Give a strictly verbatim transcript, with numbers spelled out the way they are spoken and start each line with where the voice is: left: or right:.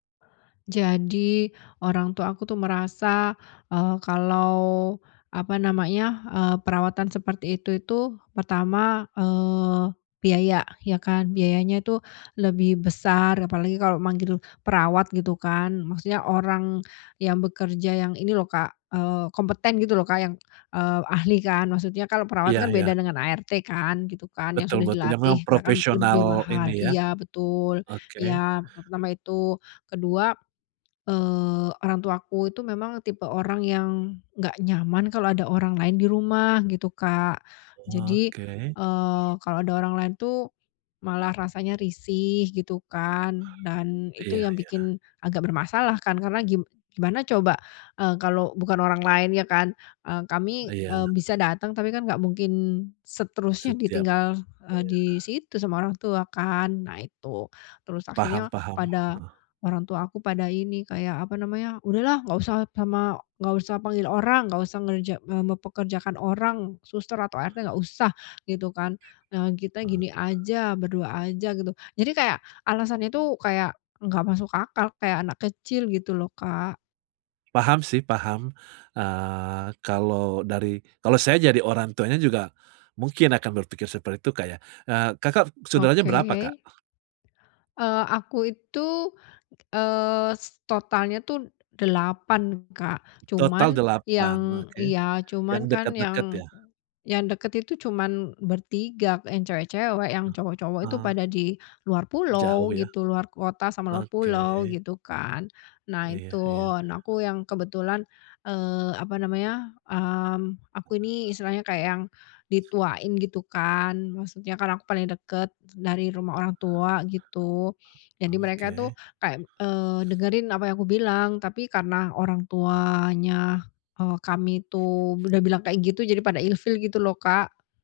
left: Jadi, orang tua aku tuh merasa, eee, kalau apa namanya, eee, perawatan seperti itu itu pertama, eee, biaya, ya kan. Biayanya itu lebih besar, apalagi kalau manggil perawat gitu kan, maksudnya orang yang bekerja yang ini loh Kak, eee, kompeten gitu loh Kak, yang, eee, ahli kan, maksudnya kalau perawat
right: Iya
left: kan
right: iya.
left: beda dengan A-R-T kan, gitu kan, yang
right: Betul
left: sudah
right: betul, yang memang
left: dilatih ya kan lebih
right: profesional
left: mahal
right: ini ya,
left: iya betul,
right: oke.
left: iya pertama itu. Kedua, eee, orang tuaku itu memang tipe orang yang nggak nyaman kalau ada orang lain di rumah, gitu Kak. Jadi,
right: Oke.
left: eee, kalau ada orang lain tuh, malah rasanya risih gitu kan, dan itu
right: Iya
left: yang
right: iya.
left: bikin agak bermasalah kan, karena gim gimana coba, eee, kalau bukan orang lain ya kan, eee, kami,
right: Iya.
left: eee, bisa datang, tapi kan nggak mungkin seterusnya
right: Setiap iya.
left: ditinggal, eee, di situ sama orang tua kan, nah itu. Terus
right: Paham
left: akhirnya
right: paham,
left: pada
right: heeh.
left: orang tua aku pada ini kayak apa namanya, "Udahlah, nggak usah pama nggak usah panggil orang, nggak usah ngerja eee, mempekerjakan orang, suster, atau A-R-T, nggak usah," gitu kan, "eee, kita
right: Heeh.
left: gini aja, berdua aja" gitu. Jadi kayak, alasan itu kayak nggak masuk akal, kayak anak kecil gitu loh Kak.
right: Paham sih, paham. Eee, kalau dari kalau saya jadi orang tuanya juga, mungkin akan berpikir seperti itu Kak ya, nah Kakak saudaranya berapa
left: Oke.
right: Kak?
left: Eee, aku itu, eee, s totalnya tuh delapan Kak.
right: Total
left: Cuman
right: delapan,
left: yang
right: oke,
left: ya,
right: yang
left: cuman kan
right: deket-deket
left: yang
right: ya?
left: yang deket itu cuman bertiga, yang cewek-cewek, yang cowok-cowok itu
right: Oh.
left: pada di luar pulau
right: Jauh ya?
left: gitu, luar kota sama luar pulau,
right: Oke.
left: gitu kan. Nah
right: Iya iya,
left: itu,
right: iya.
left: nah aku yang kebetulan, eee, apa namanya, mmm, aku ini istilahnya kayak yang dituain gitu kan, maksudnya kan aku paling deket dari rumah orang tua gitu. Jadi mereka tuh
right: Oke.
left: kayak, eee, dengerin apa yang aku bilang, tapi karena orangtuanya, eee, kami itu udah bilang kayak gitu, pada ilfil gitu loh Kak.